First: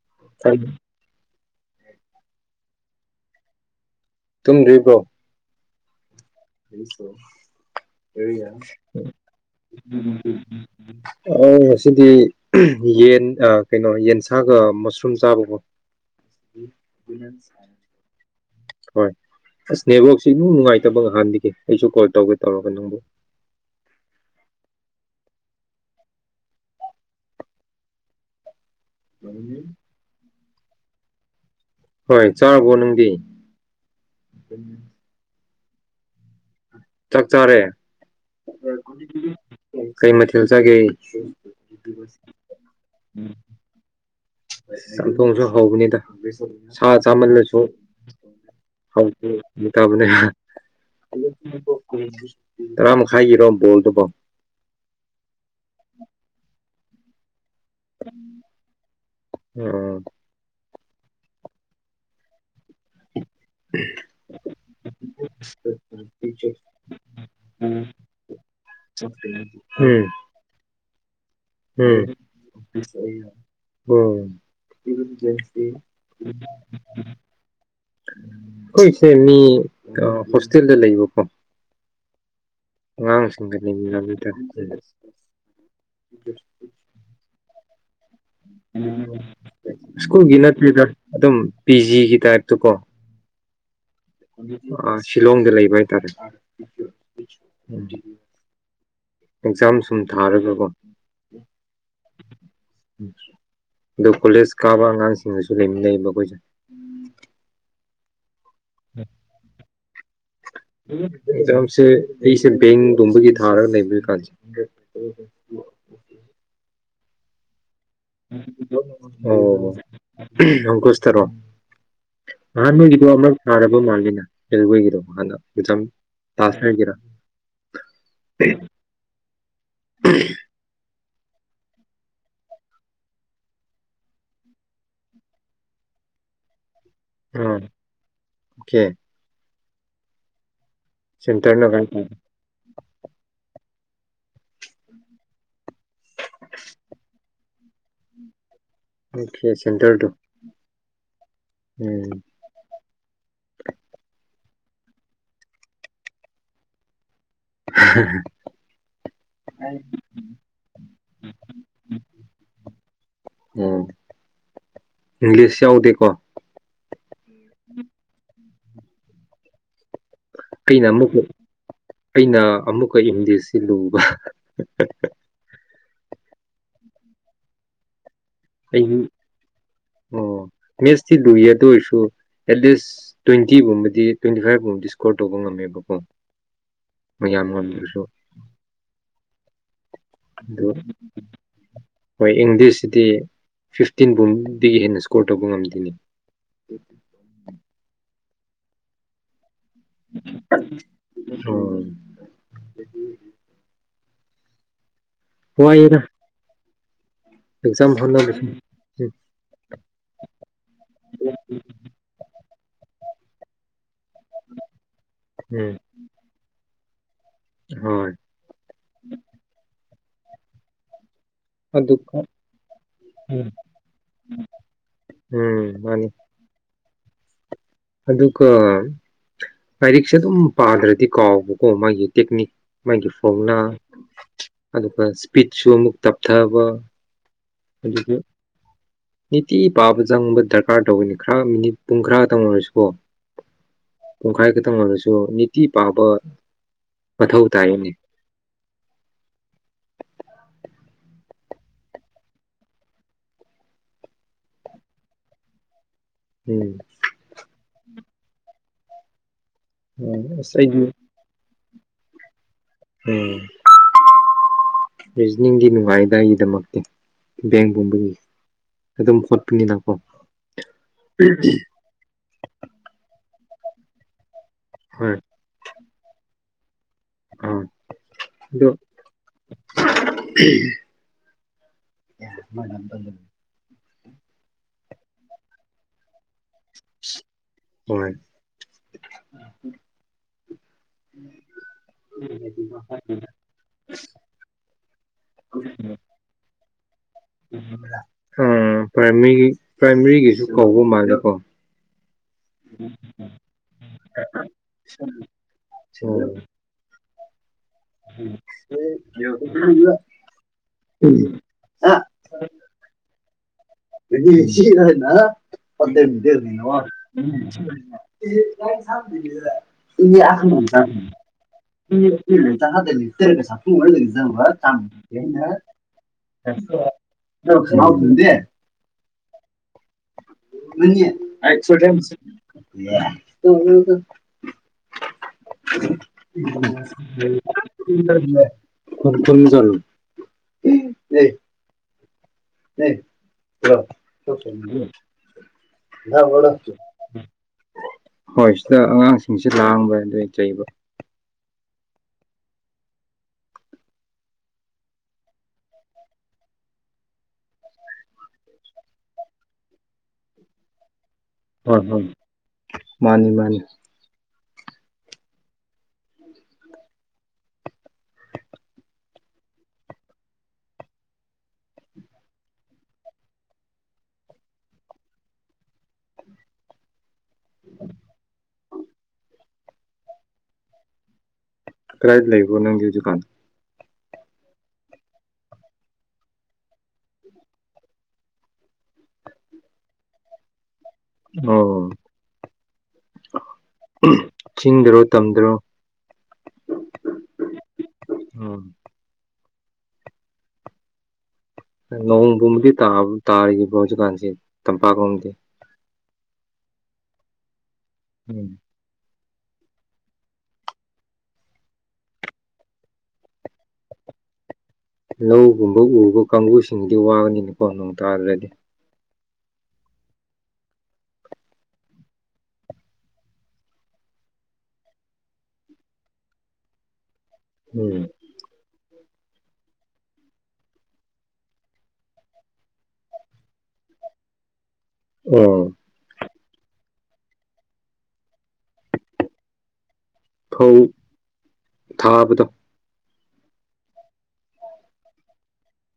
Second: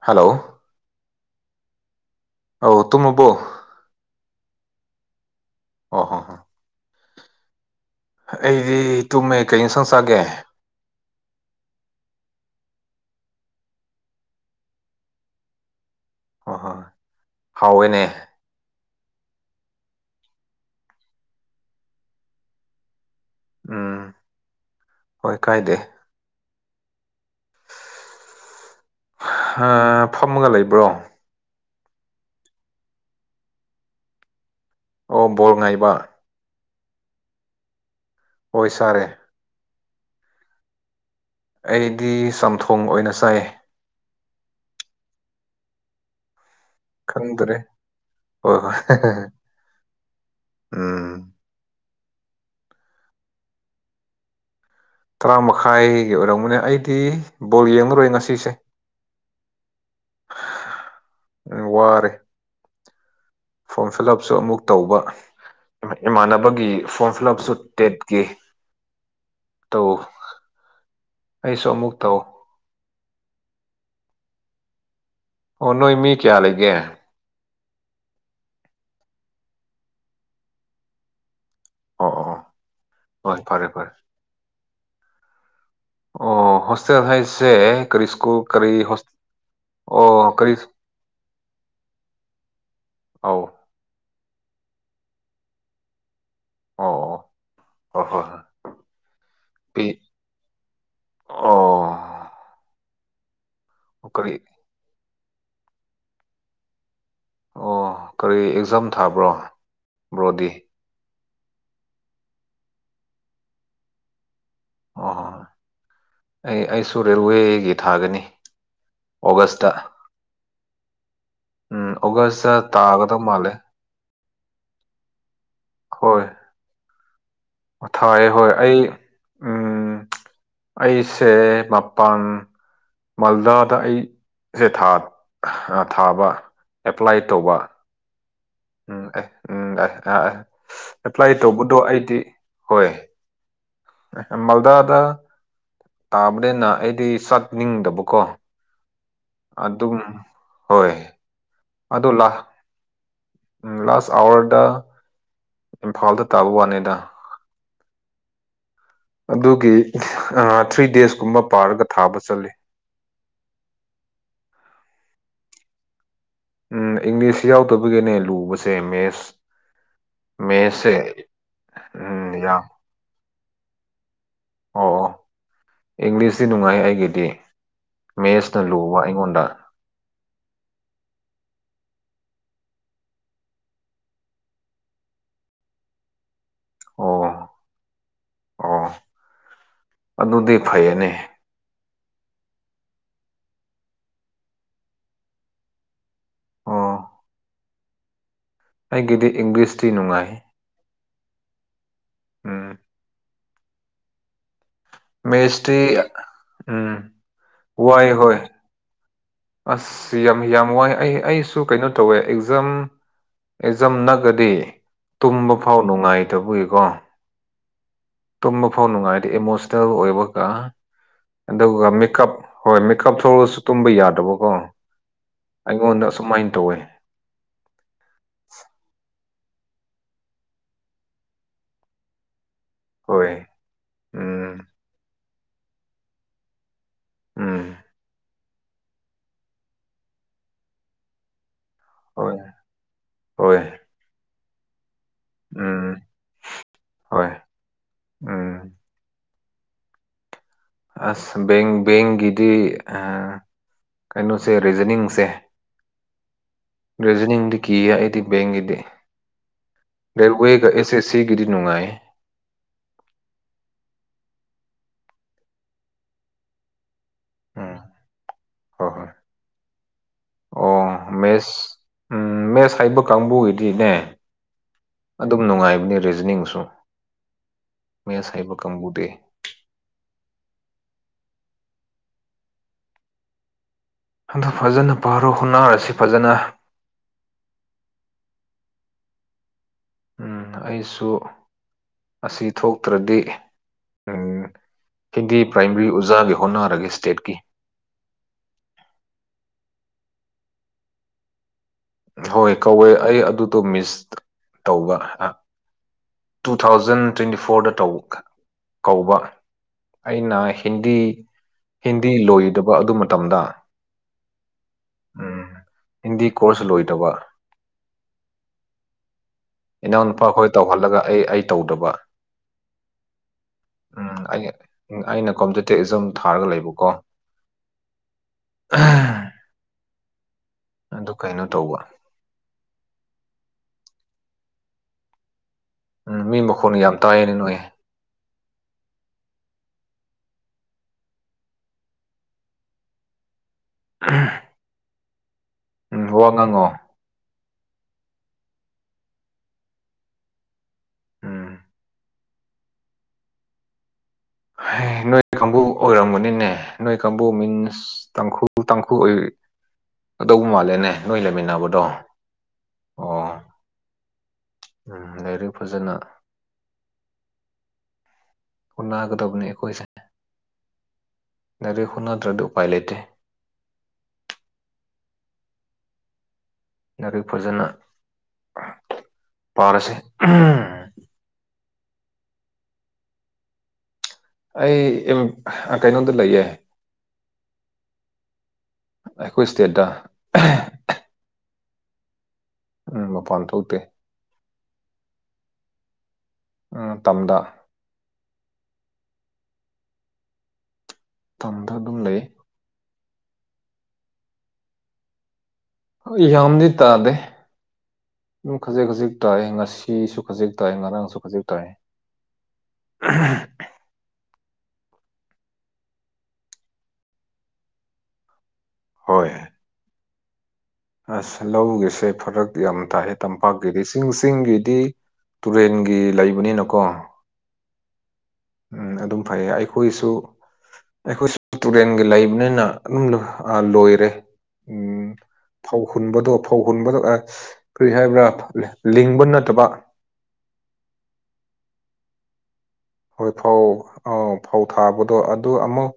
hello ꯊꯪ ꯑꯧ ꯇꯨꯃꯨꯕꯣ ꯇꯨꯝꯗ꯭ꯔꯤꯕ꯭ꯔꯣ ꯑꯣ ꯍꯣ ꯍ ꯍꯁꯨꯣ ꯑꯩꯗꯤ ꯇꯨꯝꯃꯦ ꯀꯩ ꯏꯟꯁꯥꯡ ꯆꯥꯒꯦ ꯑ ꯁꯤꯗꯤ ꯌꯦꯟ ꯀꯩꯅꯣ ꯌꯦꯟꯁꯥꯒ ꯃꯁꯔꯨꯝ ꯆꯥꯕꯕꯨꯣ ꯍ ꯍꯣꯏ ꯍꯥꯎꯋꯦꯅꯦ ꯍꯣꯏ ꯑꯁ ꯅꯦꯕꯣꯛꯁꯦ ꯏꯅꯨꯡ ꯅꯨꯡꯉꯥꯏꯇꯕ ꯉꯍꯥꯟꯗꯒꯤ ꯑꯩꯁꯨ ꯀꯣꯜ ꯇꯧꯒꯦ ꯇꯧꯔꯒ ꯅꯪꯕꯨ ꯎꯝ ꯍꯣꯏ ꯀꯥꯏꯗꯦ ꯐꯝꯃꯒ ꯂꯩꯕ꯭ꯔꯣ ꯍꯣꯏ ꯆꯥꯔꯕꯣ ꯅꯪꯗꯤ ꯑꯣ ꯣ ꯉꯥꯏꯕ ꯆꯥꯛ ꯆꯥꯔꯦ ꯍꯣꯏ ꯁꯥꯔꯦ ꯀꯩ ꯃꯊꯦꯜ ꯆꯥꯒꯦ ꯑꯩꯗꯤ ꯆꯝꯊꯣꯡ ꯑꯣꯏꯅ ꯆꯥꯏ ꯗꯣꯡꯁꯨ ꯍꯧꯕꯅꯤꯗ ꯁꯥ ꯈꯪꯗ꯭ꯔꯦ ꯆꯥꯃꯜꯂꯁꯨ ꯍꯣꯏ ꯍꯣꯏ ꯍ ꯃꯇꯕꯅꯦ ꯎꯝ ꯎ ꯇꯔꯥꯃꯛ ꯍꯥꯏꯒꯤꯔꯣ ꯕꯣꯜꯗꯨꯕꯣ ꯗꯤ ꯕꯣꯜ ꯌꯦꯡꯂꯡꯉꯨꯔꯣꯏ ꯉꯁꯤꯁꯦ ꯑꯣ ꯋꯥꯔꯦ ꯐꯣꯔꯝ ꯐꯤꯜ ꯎꯞꯁꯨ ꯑꯃꯨꯛ ꯇꯧꯕ ꯏꯃꯥꯟꯅꯕꯒꯤ ꯐꯣꯔꯝ ꯐꯤꯜ ꯑꯞꯁꯨ ꯇꯦꯠꯈꯤ ꯎꯝ ꯑꯩꯁꯨ ꯑꯃꯨꯛ ꯇꯧ ꯍ ꯑꯣꯅꯣ ꯏꯃꯤ ꯀꯌꯥ ꯂꯩꯒꯦ ꯍꯣꯏꯁꯦ ꯃꯤ ꯍꯣꯁꯇꯦꯜꯗ ꯂꯩꯕꯀꯣ ꯑꯣ ꯑꯣ ꯍꯣꯏ ꯐꯔꯦ ꯑꯉꯥꯡꯁꯤꯡꯗꯅꯤ ꯐꯔꯦ ꯑꯣ ꯍꯣꯁꯇꯦꯜ ꯍꯥꯏꯁꯦ ꯀꯔꯤ ꯁ꯭ꯀꯨꯜ ꯀꯔꯤ ꯍꯣꯁ ꯑꯣ ꯁ꯭ꯀꯨꯜꯒꯤ ꯀꯔꯤ ꯅꯠꯇ꯭ꯦꯗ ꯑꯗꯨꯝ ꯄꯤꯖꯤꯒꯤ ꯇꯥꯏꯞꯇ ꯀꯣ ꯑꯧ ꯁꯤꯂꯣꯡꯗ ꯂꯩꯕ ꯍꯥꯏꯇꯥꯔꯦ ꯑꯣ ꯎꯝ ꯍ ꯍꯣ ꯑꯦꯛꯖꯥꯝ ꯁꯨꯝ ꯊꯥꯔꯒꯀꯣ ꯑꯣ ꯑ ꯀꯔꯤ ꯀꯣꯂꯦꯖ ꯀꯥꯕ ꯑꯉꯥꯡꯁꯤꯡꯅꯁꯨ ꯂꯩꯃꯤꯟꯅꯩ ꯃꯈ ꯑꯩꯈꯣꯏꯁ ꯑꯣ ꯀꯔꯤ ꯑꯦꯛꯖꯥꯝ ꯊꯥꯕ꯭ꯔꯣ ꯕ꯭ꯔꯣꯗꯤ ꯃꯝꯁꯦ ꯑꯩꯁꯦ ꯕꯦꯡꯒꯨꯝꯕꯒꯤ ꯊꯥꯔꯒ ꯂꯩꯕꯣꯏ ꯀꯥꯟꯁꯦ ꯑꯣ ꯑꯩ ꯑꯩꯁꯨ ꯔꯦꯜꯦꯜꯋꯦꯒꯤ ꯑꯣ ꯑꯪꯀꯨꯁ ꯇꯔꯣ ꯎꯝ ꯑꯣꯒꯁꯇ ꯑꯍꯥꯟꯥꯟꯕꯣꯏꯒꯤꯗ ꯇꯥꯒꯗꯕ ꯑꯃꯛ ꯃꯥꯜꯂꯦ ꯊꯥꯔꯕ ꯃꯥꯜꯂꯤꯅ ꯑꯣꯏꯣꯏꯒꯔꯣꯥꯟꯅ ꯇꯥꯁ ꯍꯥꯏꯒꯔ ꯑꯣ ꯊꯥꯏ ꯍꯣꯏ ꯑꯩ ꯎꯝ ꯑꯩ ꯆꯦ ꯃꯄꯥꯟ ꯃꯥꯜꯗꯥꯗ ꯑꯩꯁꯦ ꯊꯥ ꯊꯥꯕ ꯑꯦꯄ꯭ꯂꯥꯏ ꯇꯧꯕ ꯑꯥ ꯑꯣꯀꯦ ꯎꯝ ꯎꯝ ꯑ ꯑꯦꯄ꯭ꯂꯥꯏ ꯁꯦꯟꯇꯔꯅ ꯇꯧꯕꯗꯣ ꯀꯥꯏ ꯇꯥꯒꯦ ꯑꯩꯗꯤ ꯍꯣꯏ ꯃꯜꯗꯥꯗ ꯇꯥꯕꯅꯦꯅ ꯑꯦꯗꯤ ꯁꯠ ꯅꯤꯡꯗꯕꯀꯣ ꯑꯣꯀꯦ ꯑꯗꯨꯝ ꯁꯦꯟꯇꯔꯗꯣ ꯍꯣꯏ ꯑꯗꯨ ꯎꯝ ꯂꯥꯛ ꯎꯝ ꯂꯥꯁ ꯑꯋꯥꯔꯗ ꯏꯝꯐꯥꯜꯗ ꯇꯥꯕ ꯋꯥꯅꯦꯗ [inaudible] ꯑꯗꯨꯒꯤ ꯊ꯭ꯔꯤ ꯗꯦꯁꯀꯨꯝꯕ ꯄꯥꯔꯒ ꯊꯥꯕ ꯆꯠꯂꯤ ꯑꯣꯝ ꯏꯪꯂꯤꯁ ꯌꯥꯎꯗ ꯀꯣ ꯏꯪꯂꯤꯁ ꯌꯥꯎꯗꯕꯒꯤꯅꯦ ꯂꯨꯕꯁꯦ ꯃꯦꯁ ꯑꯩꯅ ꯑꯃꯨꯛꯀ ꯎꯝ ꯑꯩꯅ ꯌꯥꯝ ꯑꯃꯨꯛꯀ ꯏꯝꯗꯁꯤ ꯂꯨꯕ ꯏꯪꯂꯤꯁꯁꯤ ꯅꯨꯡꯉꯥꯏ ꯑꯩꯒꯤꯗꯤ ꯃꯦꯠꯁꯅ ꯑ ꯂꯨꯕ ꯑꯩꯉꯣꯟꯗ ꯑꯣ ꯃꯦꯁ ꯊ ꯂꯨꯏ ꯑꯗꯨ ꯑꯣꯏꯔꯁꯨ ꯑꯦꯠꯂꯤꯁ ꯇ꯭ꯋꯦꯟꯇꯤꯒꯨꯝꯕꯗꯤ ꯇ꯭ꯋꯦꯟꯇꯤ ꯐꯥꯏꯚꯒꯨꯝꯕꯗꯤ ꯁꯀꯣꯔ ꯇꯧꯕ ꯉꯝꯃꯦꯕꯀꯣ ꯑꯣ ꯃ ꯌꯥꯅ ꯋꯥꯁꯨ ꯑꯣ ꯑꯗꯨꯗꯤ ꯐꯩꯌꯦꯅꯦ ꯍꯣꯏ ꯑꯦꯡꯗꯤꯁꯤꯗꯤ ꯐꯤꯐꯇꯤꯟ ꯐꯨꯝꯕꯗꯒꯤ ꯍꯦꯟꯅ ꯁ꯭ꯀꯣꯔ ꯇꯧꯕ ꯉꯝꯗꯣꯏꯅꯤ ꯎ ꯑꯣ ꯑꯩꯒꯤꯗꯤ ꯏꯪꯂꯤꯁ ꯍꯝ ꯎꯝ ꯃꯦꯁꯇꯔꯤ ꯎꯝ ꯑꯦꯖꯝ ꯋꯥꯏ ꯐꯅ ꯍꯣꯏ ꯑꯁ ꯌꯥꯝ ꯌꯥꯝ ꯋꯥꯏ ꯑꯩ ꯑꯩꯁꯨ ꯀꯩꯅꯣ ꯇꯧꯋꯦ ꯑꯦꯛꯖꯥꯝ ꯆꯝꯅꯒꯗꯤ ꯇꯨꯝꯕ ꯎꯝ ꯐꯥꯎ ꯅꯨꯡꯉꯥꯏꯇꯕꯏꯀꯣ ꯍꯣꯏ ꯇꯨꯝꯕ ꯐꯥꯎ ꯅꯨꯡꯉꯥꯏꯗꯤ ꯏꯃꯣꯁꯅꯦꯜ ꯑꯣꯏꯕꯒ ꯑꯗꯨꯒ ꯃꯦꯀꯞ ꯍꯣꯏ ꯃꯦꯀꯞ ꯊꯣꯛꯁꯨ ꯇꯨꯝꯕ ꯌꯥꯗꯕꯣ ꯎꯝ ꯑꯩꯉꯣꯟꯗ ꯃꯥꯅꯤ ꯑꯁꯨꯨꯝꯃꯥꯏꯅ ꯇꯧꯋꯦ ꯑꯗꯨꯒ ꯂꯥꯏꯔꯤꯛꯁꯦ ꯑꯗꯨꯝ ꯄꯥꯗ꯭ꯔꯗꯤ ꯀꯥꯎꯕꯀꯣ ꯃꯥꯒꯤ ꯇꯦꯛꯅꯤꯛ ꯃꯥꯒꯤ ꯍꯣꯏ ꯐꯣꯡꯅ ꯎꯝ ꯑꯗꯨꯒ ꯏꯁꯄꯤꯠꯁꯨ ꯑꯃꯨꯛ ꯇꯞꯊꯕ ꯎꯝ ꯑꯗꯨꯁꯨ ꯅꯤꯇꯤ ꯄꯥꯕ ꯆꯪꯕ ꯗꯔꯀꯥꯔ ꯇꯧꯕꯅꯤ ꯈꯔ ꯃꯤꯅꯤꯠ ꯄꯨꯡ ꯈꯔꯥꯒ ꯍꯣꯏ ꯇꯪꯅꯔꯁꯤꯀꯣ ꯍꯣꯏ ꯄꯨꯡꯈꯥꯏ ꯈꯛꯇꯪꯅꯔꯁꯤ ꯣ ꯅꯅꯤꯇ ꯎꯝ ꯄꯥꯕ ꯍꯣꯏ ꯑꯊꯧꯗꯥꯅꯤ ꯎꯝ ꯑꯁꯦꯡ ꯦꯡꯒꯤꯗꯤ ꯑ ꯀꯩꯅꯣꯁꯦ ꯔꯤꯖꯅꯤꯡꯁꯦ ꯎꯝ ꯔꯤꯖꯅꯤꯡꯡꯗꯨ ꯀꯤꯌꯥ ꯏꯗꯤ ꯦꯦꯡ ꯏꯗꯤ ꯎꯝ ꯔꯦꯦꯜꯋꯦ ꯑꯁ ꯀ ꯑꯩꯗꯤ ꯑꯦꯁꯦ ꯁꯤꯒꯗꯤ ꯅꯨꯡꯉꯥꯏ ꯎꯝ ꯔꯤꯖꯅꯤꯡꯒꯤ ꯅꯨꯡꯉꯥꯏꯗꯥ ꯑꯩꯒꯤꯗꯃꯛꯇꯤ ꯎꯝ ꯦꯡꯦꯡꯕꯣꯝꯝꯕ ꯍꯣꯏ ꯑꯩꯣ ꯍꯣꯏ ꯃ ꯈꯠ ꯄꯤꯅꯤ ꯅꯄꯥꯎ ꯑꯣ ꯃꯦꯠꯁ ꯎꯝ ꯃꯦꯠꯁ ꯍꯥꯏꯕ ꯀꯥꯡꯕꯨꯒꯤꯗꯤꯅꯦ ꯍꯣꯏ ꯑꯗꯨꯝ ꯅꯨꯡꯉꯥꯏꯕꯅꯦ ꯔꯤꯖꯅꯤꯡꯁꯨ ꯑꯥ ꯃꯁꯥꯏꯕ ꯑꯗꯣ ꯀꯪꯕꯨꯗꯦ ꯌꯥ ꯃ ꯍꯟꯗ ꯐꯖꯅ ꯚꯔꯣ ꯍꯨꯅꯥꯔꯁꯤ ꯐꯖꯅ ꯍ ꯎꯝ ꯑꯩꯁꯨ ꯑꯁꯤ ꯊꯣꯛꯇ꯭ꯔꯗꯤ ꯎꯝ ꯍꯤꯟꯗꯤ ꯄ꯭ꯔꯥꯏꯃꯔꯤ ꯑꯣꯖꯥꯒꯤ ꯍꯣꯠꯅꯔꯒꯦ ꯏꯁꯇꯦꯠꯀꯤ ꯑꯥ ꯄ꯭ꯔꯥꯏꯃꯔꯤꯒꯤ ꯄ꯭ꯔꯥꯏꯃꯔꯤꯒꯤꯁꯨ ꯀꯧꯕ ꯃꯥꯜꯂꯦꯀꯣ ꯍꯣꯏ ꯀꯧꯋꯦ ꯑꯩ ꯑꯗꯨꯗꯣ ꯃꯤꯁ ꯇꯧꯕ ꯑꯣ ꯇꯨ ꯊꯥꯎꯖꯟ ꯇ꯭ꯋꯦꯟꯇꯤ ꯐꯣꯔꯗ ꯀꯧꯕ ꯑꯩꯅ ꯍꯤꯟꯗꯤ ꯍꯤꯟꯗꯤ ꯂꯣꯏꯗꯕ ꯑꯗꯨ ꯃꯇꯝꯗ ꯑꯗꯨꯗꯤꯁꯤꯅ ꯎꯝ ꯍꯤꯟꯗꯤ ꯀꯣꯔꯁ ꯂꯣꯏꯗꯕ ꯏꯅꯥꯎꯅꯨꯄꯥ ꯈꯣꯏ ꯇꯧꯍꯜꯂꯒ ꯑꯩ ꯑꯩ ꯇꯧꯗꯕ ꯎꯝ ꯑꯩ ꯑꯩꯅ [unintelligible] [unintelligible] [unintelligible] ꯀꯝꯄꯤꯇꯤꯇꯤꯞ ꯑꯦꯛꯖꯥꯝ ꯊꯥꯔꯒ ꯂꯩꯕꯀꯣ [unintelligible] ꯑꯗꯨ ꯀꯩꯅꯣ ꯇꯧꯕ [unintelligible] [unintelligible] ꯎꯝ ꯃꯤ ꯃꯈꯣꯟ ꯌꯥꯝ ꯇꯥꯏꯌꯦꯅꯦ ꯅꯣꯏ [unintelligible] [unintelligible] [unintelligible] ꯎꯝ ꯋꯥ ꯉꯥꯡꯉꯣ [unintelligible] ꯍꯣꯏ ꯁꯤꯗ ꯑꯉꯥꯡꯁꯤꯡꯁꯤ ꯂꯥꯡꯕ ꯑꯗꯨꯏ ꯆꯩꯕ ꯎꯝ ꯅꯣꯏ ꯀꯥꯡꯕꯨ ꯑꯣꯏꯔꯝꯕꯅꯤꯅꯦ ꯅꯣꯏ ꯀꯥꯡꯕꯨ ꯃꯤꯟꯁ ꯇꯥꯡꯈꯨ ꯇꯥꯡꯈꯨꯜ ꯑꯣꯏ ꯑꯣꯏꯗꯣ ꯃꯥꯜꯂꯦꯅꯦ ꯅꯣꯏ ꯍꯣꯏ ꯂꯩꯃꯤꯟꯅꯕꯗꯣ ꯍꯣꯏ ꯑꯣ ꯃꯥꯅꯤ ꯃꯥꯅꯤ ꯎꯝ ꯂꯩꯔꯤ ꯐꯖꯅ ꯎꯅꯥꯒꯗꯣꯕꯅꯦ ꯑꯈꯣꯏꯁꯦ ꯂꯥꯏꯔꯤꯛ ꯍꯣꯠꯅꯗ꯭ꯔꯗꯤ ꯎꯄꯥꯏ ꯂꯩꯇꯦ ꯂꯥꯏꯔꯤꯛ ꯐꯖꯅ ꯄꯥꯔꯁꯤ ꯀꯔꯥꯏꯗ ꯂꯩꯕꯔꯣ ꯅꯪꯗꯤ ꯍꯧꯖꯤꯛ ꯀꯥꯟ ꯑꯩ ꯀꯩꯅꯣꯗ ꯂꯩꯌꯦ ꯑꯩꯈꯣꯏ ꯏꯁꯇꯦꯠꯇ ꯑꯣ ꯎꯝ ꯃꯄꯥꯟ ꯊꯣꯛꯇꯦ ꯇꯝꯗ꯭ꯔꯣ ꯎ ꯇꯝꯗ ꯎꯝ ꯇꯝꯗ ꯑꯗꯨꯝ ꯂꯩ ꯇꯥ ꯇꯥꯔꯤꯕꯔꯣ ꯍꯧꯀꯥꯟꯁꯤ ꯇꯝꯄꯥꯛꯂꯣꯝꯗꯤ ꯌꯥꯝꯗꯤ ꯇꯥꯗꯦ ꯎꯝ ꯑꯗꯨꯝ ꯈꯖꯤꯛ ꯈꯖꯤꯛ ꯇꯥꯏ ꯉꯁꯤꯁꯨ ꯈꯖꯤꯛ ꯇꯥꯏ ꯉꯔꯥꯡꯁꯨ ꯈꯖꯤꯛ ꯇꯥꯏ [unintelligible] ꯂꯧꯒꯨꯝꯕ ꯎꯕ ꯀꯥꯡꯕꯨꯁꯤꯡꯗꯤ ꯋꯥꯒꯅꯤꯅꯀꯣ ꯅꯣꯡ ꯇꯥꯗꯔꯗꯤ ꯍꯣꯏ ꯑꯁ ꯂꯧꯒꯤꯁꯦ ꯐꯔꯛ ꯌꯥꯝ ꯇꯥꯏꯌꯦ ꯇꯝꯄꯥꯛꯀꯤꯗꯤ ꯆꯤꯡ ꯆꯤꯡꯒꯤꯗꯤ ꯇꯨꯔꯦꯟꯒꯤ ꯂꯩꯕꯅꯤꯅꯀꯣ ꯎꯝ ꯎꯝ ꯑꯗꯨꯝ ꯐꯩꯌꯦ ꯑꯩꯈꯣꯏꯁꯨ ꯑꯩꯈꯣꯏꯁꯨ ꯇꯨꯔꯦꯟꯒꯤ ꯂꯩꯕꯅꯤꯅ ꯑꯗꯨꯝ ꯂꯣꯏꯔꯦ ꯎꯝ ꯑꯣ ꯐꯧ ꯍꯨꯟꯕꯗꯣ ꯐꯧ ꯍꯨꯟꯕ ꯀꯔꯤ ꯍꯥꯏꯕ꯭ꯔꯥ ꯂꯤꯡꯕ ꯅꯠꯇꯕ ꯐꯧ ꯊꯥꯕꯗꯣ ꯍꯣꯏ ꯐꯧ ꯑꯥ ꯐꯧ ꯊꯥꯕꯗꯣ ꯑꯗꯨ ꯑꯃꯨꯛ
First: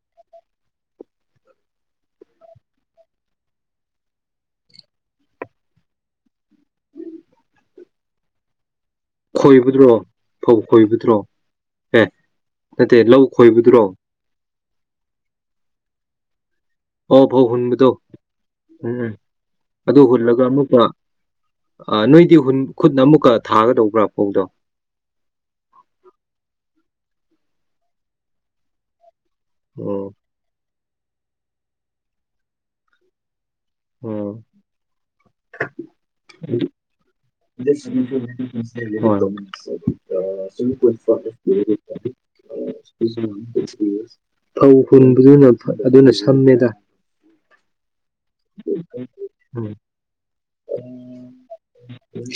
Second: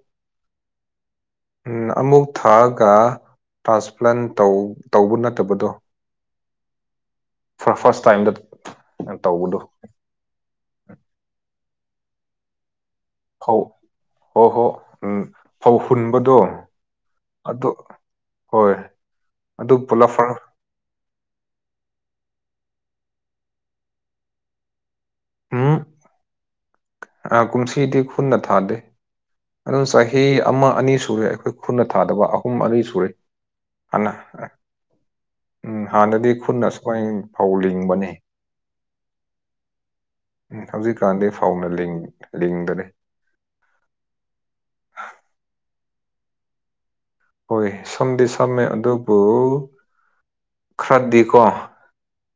ꯎꯝ ꯑꯃꯨꯛ ꯊꯥꯔꯒ ꯇ꯭ꯔꯥꯟꯁꯄ꯭ꯂꯥꯟ ꯇꯧꯕ ꯅꯠꯇꯕꯗꯣ ꯐ ꯐꯥꯔꯁ ꯇꯥꯏꯝꯗ ꯇꯧꯕꯗꯣ ꯈꯣꯏꯕꯗꯨꯔꯣ ꯐꯧ ꯈꯣꯏꯕꯗꯨꯔꯣ ꯑꯦ ꯅꯠꯇꯦ ꯂꯧ ꯈꯣꯏꯕꯗꯨꯔꯣ ꯑꯣ ꯍꯣ ꯎꯝ ꯐꯧ ꯍꯨꯟꯕꯗꯣ ꯑꯣ ꯐꯥꯎ ꯑꯗꯨ ꯍꯨꯟꯕꯗꯣ ꯍꯣꯏ ꯎꯝ ꯑꯗꯨ ꯄꯨꯂꯞ ꯐꯔ ꯍꯨꯜꯂꯒ ꯑꯃꯨꯛꯀ ꯑ ꯅꯣꯏ ꯈꯨꯠ ꯑꯃꯨꯛꯀ ꯊꯥꯒꯗꯧꯕ꯭ꯔꯥ ꯐꯧꯗꯣ ꯎꯝ ꯀꯨꯝꯁꯤꯗꯤ ꯈꯨꯟꯅ ꯊꯥꯗꯦ ꯑꯗꯨꯝ ꯎꯝ ꯆꯍꯤ ꯑꯃ ꯑꯅꯤ ꯁꯨꯔꯦ ꯑꯩꯈꯣꯏ ꯈꯨꯟꯅ ꯊꯥꯗꯕ ꯑꯍꯨꯝ ꯑꯅꯤ ꯁꯨꯔꯦ ꯍꯅ ꯎꯝ ꯎꯝ ꯍꯥꯟꯅꯗꯤ ꯈꯨꯅꯁꯨꯃꯥꯏ [unintelligible] ꯎꯝ ꯍꯧꯖꯤꯛꯀꯥꯟꯗꯤ ꯐꯧꯅ ꯂꯤꯡ ꯂꯤꯡꯗꯔꯦ ꯐꯧ ꯍꯨꯟꯕꯗꯨꯅ ꯑꯗꯨꯅ ꯁꯝꯃꯦꯗ ꯍꯣꯏ ꯁꯝꯗꯤ ꯁꯝꯃꯦ ꯑꯗꯨꯕꯨ ꯎꯝ ꯈꯔꯗꯤꯀꯣ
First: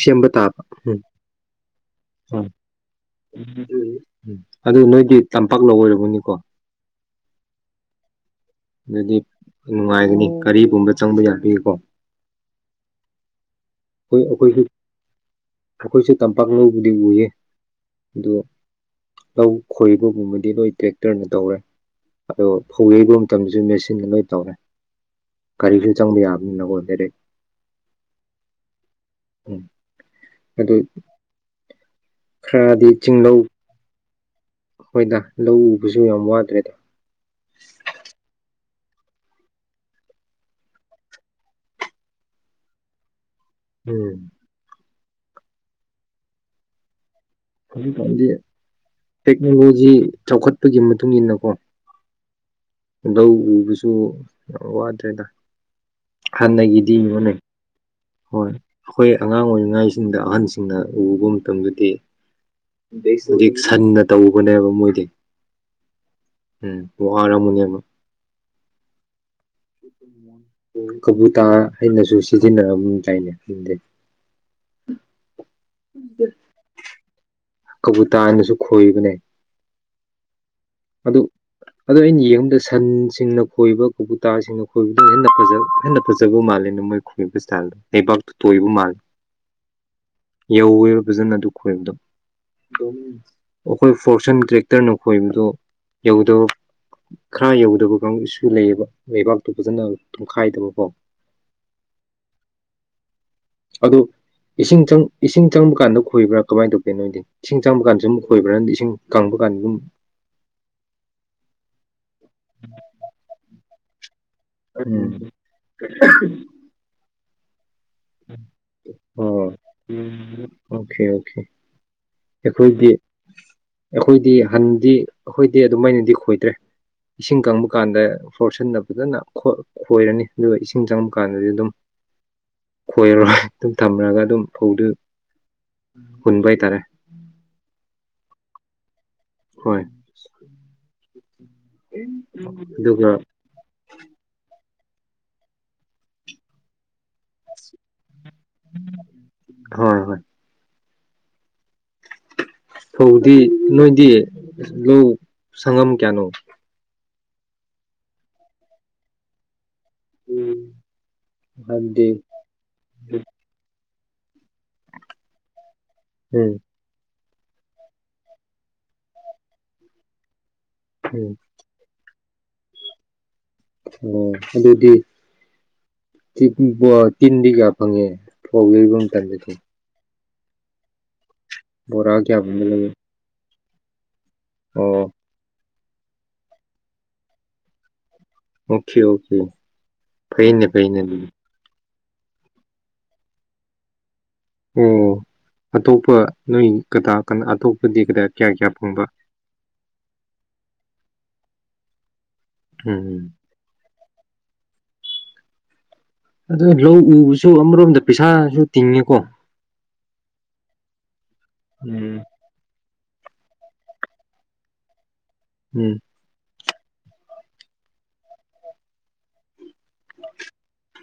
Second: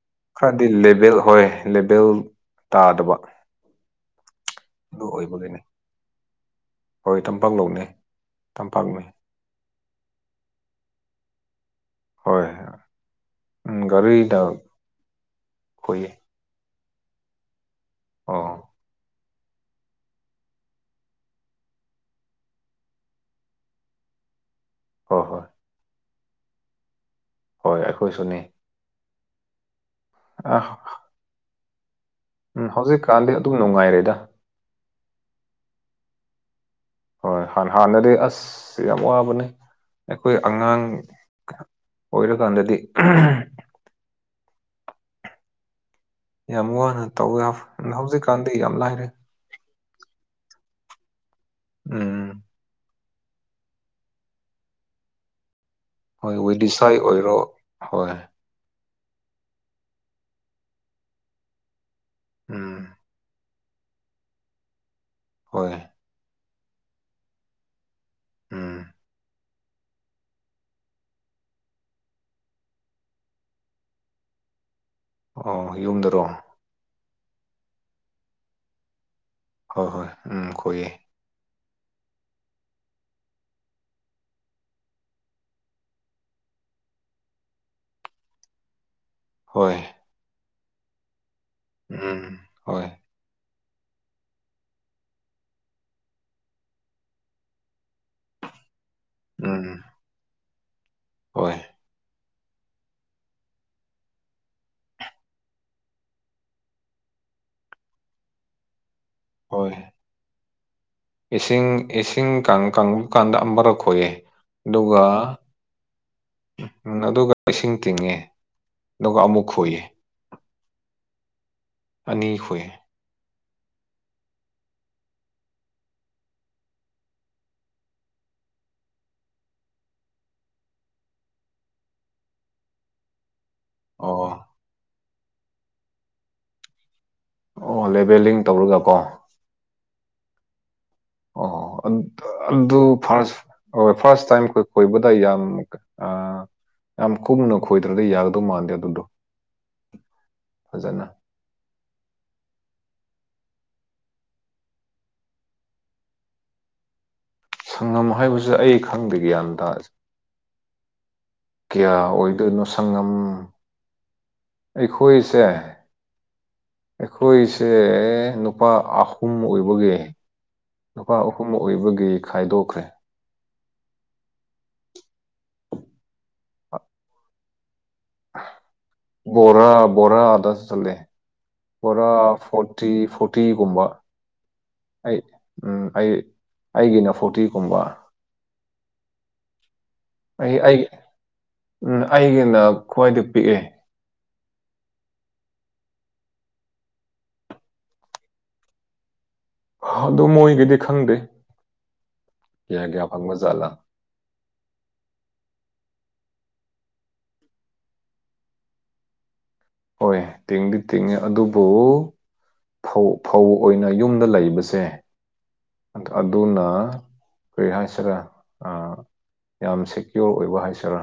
ꯁꯦꯝꯕ ꯇꯥꯕ ꯈꯔꯗꯤ ꯎꯝ ꯂꯦꯚꯦꯜ ꯍꯣꯏ ꯂꯦꯚꯦꯜ ꯎꯝ ꯇꯥꯗ ꯎꯝ ꯑꯗꯨ ꯅꯣꯏꯗꯤ ꯇꯝꯄꯥꯛꯅ ꯑꯣꯏꯔꯕꯅꯤꯀꯣ ꯅꯦ ꯇꯝꯄꯥꯛꯅꯦ ꯅꯨꯡꯉꯥꯏꯒꯅꯤ ꯀꯔꯤꯒꯨꯝꯕ ꯆꯪꯕ ꯌꯥꯕꯤꯒꯦꯀꯣ ꯍꯣꯏ ꯎꯝ ꯒꯥꯔꯤꯗ ꯑꯩꯈꯣꯏ ꯈꯣꯏꯌꯦ ꯑꯩꯈꯣꯏꯁꯦ ꯇꯝꯄꯥꯛ ꯂꯧ ꯕꯨꯗꯤ ꯎꯌꯦ ꯑꯗꯨ ꯑꯣ ꯂꯧ ꯈꯣꯏꯕꯒꯨꯝꯕꯗꯤ ꯂꯣꯏ ꯇ꯭ꯔꯦꯛꯇꯔꯅ ꯇꯧꯔꯦ ꯑꯗꯣ ꯐꯧ ꯌꯩꯕ ꯃꯇꯝꯗꯁꯨ ꯃꯦꯆꯤꯟꯗ ꯂꯣꯏ ꯇꯧꯔꯦ ꯍꯣꯏ ꯍꯣꯏ ꯒꯥꯔꯤꯁꯨ ꯆꯪꯕ ꯌꯥꯕꯅꯤꯅꯀꯣ ꯗꯥꯢꯔꯦꯛ ꯍꯣꯏ ꯑꯩꯈꯣꯏꯁꯨꯅꯤ ꯎꯝ ꯑꯗꯨ ꯎꯝ ꯈꯔꯗꯤ ꯆꯤꯡꯂꯧ ꯍꯧꯖꯤꯛꯀꯥꯟꯗꯤ ꯑꯗꯨꯝ ꯅꯨꯡꯉꯥꯏꯔꯦꯗ ꯍꯣꯏꯗ ꯂꯧ ꯎꯕꯁꯨ ꯌꯥꯝ ꯋꯥꯗ꯭ꯔꯦꯗ ꯍꯣꯏ ꯍꯥꯟꯅꯗꯤ ꯑꯁ ꯌꯥꯝ ꯋꯥꯕꯅꯦ ꯑꯩꯈꯣꯏ ꯑꯉꯥꯡ ꯑꯣꯏꯔꯀꯥꯟꯗꯗꯤ ꯎꯝ ꯌꯥꯝ ꯋꯥꯅ ꯇꯧꯋꯦ ꯍꯧꯖꯤꯛꯀꯥꯟꯗꯤ ꯌꯥꯝ ꯂꯥꯏꯔꯦ ꯁꯤ ꯆꯥꯎꯈꯠꯄꯒꯤ ꯃꯇꯨꯡ ꯏꯟꯅꯀꯣ ꯎꯝ ꯂꯧ ꯎꯕꯁꯨ ꯌꯥꯝ ꯋꯥꯗ꯭ꯔꯦꯗ ꯍꯣꯏ ꯋꯦꯗꯤꯁꯥꯏ ꯍꯥꯟꯅꯒꯤꯗꯤꯅꯦ ꯑꯣꯏꯔꯣ ꯍꯣꯏ ꯑꯩꯈꯣꯏ ꯑꯉꯥꯡ ꯑꯣꯏꯔꯤꯉꯩꯁꯤꯡꯗ ꯑꯍꯟꯁꯤꯡꯅ ꯎꯕ ꯎꯝ ꯃꯇꯝꯗꯗꯤꯖꯤ ꯁꯟꯅ ꯇꯧꯕꯅꯦꯕ ꯃꯣꯏꯗꯤ ꯍꯣꯏ ꯎꯝ ꯋꯥꯔꯝꯃꯅꯤꯕ ꯎꯝ ꯀꯕꯨꯇꯥꯥ ꯍꯥꯏꯅꯁꯨ ꯁꯤꯖꯤꯟꯅꯔꯝ ꯗꯥꯏꯅꯦ [inaudible] ꯑꯣ ꯌꯨꯝꯗꯔꯣ ꯀꯨꯕꯨꯇꯥꯅꯁꯨ ꯈꯣꯏꯕꯅꯦ ꯍꯣꯏ ꯍꯣꯏ ꯎꯝ ꯈꯣꯏꯑꯦ ꯑꯗꯨ ꯑꯗꯣ ꯑꯩꯅ ꯌꯦꯡꯕꯗ ꯁꯟꯁꯤꯡꯅ ꯈꯣꯏꯕ ꯀꯕꯨꯨꯇꯥꯁꯤꯡꯅ ꯈꯣꯏꯕꯗ ꯍꯦꯟꯅ ꯍꯦꯟꯅ ꯐꯖꯕ ꯃꯥꯜꯂꯦ ꯅ ꯃꯣꯏ ꯈꯨꯣꯏꯕꯁ ꯆꯂꯣ ꯅꯕꯥꯛ ꯇꯣꯏꯕ ꯃꯥꯜꯂꯦ ꯍꯣꯏ ꯌꯧꯋꯦꯕ ꯐꯖꯅ ꯑꯗꯨ ꯈꯣꯏꯕꯗꯣ ꯎꯝ ꯍꯣꯏ ꯑꯩꯈꯣꯏ ꯐꯣꯔꯁꯟ ꯇ꯭ꯔꯦꯛꯇꯔꯅ ꯈꯣꯏꯕꯗꯨ ꯌꯧꯗꯕ ꯈꯔ ꯌꯧꯗꯕ ꯀꯥꯡꯁꯨ ꯂꯩꯌꯦꯕ ꯂꯩꯕꯥꯛꯇꯨ ꯎꯝ ꯐꯖꯅ ꯇꯨꯡꯈꯥꯏꯗꯕꯀꯣ ꯍꯣꯏ ꯑꯗꯨ ꯏꯁꯤꯡꯆꯪ ꯏꯁꯤꯡ ꯆꯪꯕ ꯀꯥꯟꯗ ꯈꯣꯏꯕ꯭ꯔꯥ ꯀꯃꯥꯏꯅ ꯇꯧꯒꯦ ꯅꯣꯏꯗꯤ ꯏꯁꯤꯡ ꯆꯪꯕ ꯀꯥꯟꯗ ꯁꯨꯝ ꯈꯣꯏꯕ꯭ꯔꯥ ꯅꯪꯗꯤ ꯏꯁꯤꯡ ꯍꯣꯏ ꯀꯥꯡꯕꯨꯒꯥꯟꯒꯨꯝ ꯏꯁꯤꯡ ꯏꯁꯤꯡ ꯀꯪꯂ ꯀꯥꯟꯗ ꯑꯃꯝꯕꯔ ꯈꯣꯏꯑꯦ ꯑꯗꯨꯒ ꯎꯝ ꯑꯗꯨꯒ ꯏꯁꯤꯡ ꯇꯤꯡꯉꯦ ꯑꯗꯨꯒ ꯑꯃꯨꯛ ꯑꯣ ꯈꯣꯏꯑ ꯑꯣꯀꯦ ꯑꯣꯀꯦ ꯑꯅꯤꯦꯛ ꯍꯌꯦ ꯑꯩꯈꯣꯏꯗꯤ ꯑꯩꯈꯣꯏꯗꯤ ꯍꯟꯗꯤ ꯑꯩꯈꯣꯏꯗꯤ ꯑꯗꯨꯃꯥꯏꯅꯗꯤ ꯈꯣꯏꯗ꯭ꯔꯦ ꯏꯁꯤꯡ ꯀꯪꯕ ꯀꯥꯟꯗ ꯐꯣꯔꯁꯟꯅ ꯐꯖꯅ ꯈꯣꯏꯔꯅꯤ ꯑꯗꯨꯒ ꯏꯁꯤꯡ ꯆꯪꯕ ꯀꯥꯟꯗꯗꯤ ꯑꯗꯨꯝ [inaudible] ꯈꯣꯏꯔꯔꯣꯏ ꯑꯗꯨꯝ ꯊꯝꯃꯒ ꯑꯣ ꯑꯗꯨꯝ ꯐꯧꯗꯨ ꯍꯨꯟꯕ ꯍꯥꯏꯇꯥꯔꯦ ꯑꯣ ꯂꯦꯕꯦꯜꯂꯤꯡ ꯇꯧꯔꯒ ꯀꯣ [inaudible] ꯑꯣ ꯑꯗꯨ ꯑꯗꯨ ꯑꯗꯨꯒ ꯐꯥꯔ ꯍ ꯐꯥ ꯇꯥꯏꯣꯏ ꯑꯣꯏꯕꯗ ꯌꯥꯝ ꯑ ꯌꯥꯝ ꯀꯨꯝꯅ ꯈꯣꯏꯗ꯭ꯔꯗꯤ ꯌꯥꯒꯗꯧ ꯃꯥꯟꯗꯦ ꯑꯗꯨꯗꯣ ꯍꯣꯏ ꯍꯣꯏ ꯐꯖꯅ ꯐꯧꯗꯤ ꯅꯣꯏꯗꯤ ꯂꯧ ꯁꯪꯉꯝ ꯀꯌꯥꯅꯣ ꯁꯪꯉꯝ ꯍꯥꯏꯕꯁꯦ ꯑꯩ ꯈꯪꯗꯦ ꯒ꯭ꯌꯥꯟ ꯇꯥꯁꯦ ꯎꯝ ꯀꯌꯥ ꯑꯣꯏꯗꯣꯏꯅꯣ ꯁꯪꯉꯝ ꯑꯩꯈꯣꯏꯁꯦ ꯎꯝ ꯑꯩꯈꯣꯏꯁꯦ ꯅꯨꯄꯥ ꯑꯍꯨꯝ ꯑꯣꯏꯕꯒꯤ ꯅꯨꯨꯄꯥ ꯎꯝ ꯑꯍꯨꯝ ꯑꯣꯏꯕꯒꯤ ꯈꯥꯏꯗꯣꯛꯈ꯭ꯔꯦ ꯑꯣ ꯑꯗꯨ ꯑꯗꯨꯗꯤ ꯇꯤꯟꯗꯤꯒ ꯕꯣꯔꯥ ꯕꯣꯔꯥ ꯆꯠꯂꯦ ꯄꯨꯔꯥ ꯕꯣꯔꯥ ꯀꯌꯥ ꯐꯪꯕ ꯂꯩ ꯐꯣꯔꯇꯤ ꯐꯣꯔꯇꯤꯒꯨꯝꯕ ꯑꯣ ꯎꯝ ꯑꯩ ꯑꯩꯒꯤꯅ ꯐꯣꯔꯇꯤꯒꯨꯝꯕ ꯑꯣꯀꯦ ꯑꯣꯀꯦ ꯐꯩꯅꯦ ꯐꯩꯅꯦ ꯎꯝ ꯑꯩꯒꯤꯅ ꯈ꯭ꯋꯥꯏꯗꯒꯤ ꯄꯤꯛꯑꯦ ꯑꯣ ꯑꯇꯣꯞꯄ ꯅꯣꯏ ꯀꯗꯥ ꯀ ꯑꯇꯣꯞꯄꯗꯤ ꯀ ꯀꯌꯥ ꯀꯌꯥ ꯐꯪꯕ ꯑꯗꯨ ꯃꯣꯏꯒꯤꯗꯤ ꯈꯪꯗꯦ ꯀꯌꯥ ꯀꯌꯥ ꯎꯝ ꯐꯪꯕ ꯖꯥꯠꯂꯥ ꯑ ꯂꯧ ꯎꯕꯁꯨ ꯑꯃꯔꯣꯝꯗ ꯄꯩꯁꯥꯁꯨ ꯇꯤꯡꯉꯦꯀꯣ ꯍꯣꯏ ꯇꯤꯡꯗꯤ ꯇꯤꯡꯉꯦ ꯑꯗꯨꯕꯨ ꯎꯝ ꯐꯧ ꯐꯧ ꯑꯣꯏꯅ ꯌꯨꯝꯗ ꯂꯩꯕꯁꯦ ꯎꯝ ꯑꯗꯨꯅ ꯀꯔꯤꯍꯁꯤꯗ ꯑ ꯌꯥꯝ ꯁꯦꯀ꯭ꯌꯣꯔ ꯑꯣꯏꯕ ꯍꯥꯏꯁꯤꯔꯥ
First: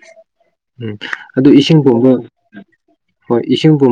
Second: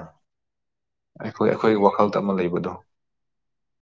ꯎꯝ ꯑꯩꯈꯣꯏ ꯑꯗꯨ ꯏꯁꯤꯡ ꯑꯩꯈꯣꯏꯒꯤ ꯄꯨꯝꯕ ꯋꯥꯈꯜꯗ ꯑꯃ ꯂꯩꯕꯗꯣ ꯍꯣꯏ ꯏꯁꯤꯡ ꯄꯨꯝꯕ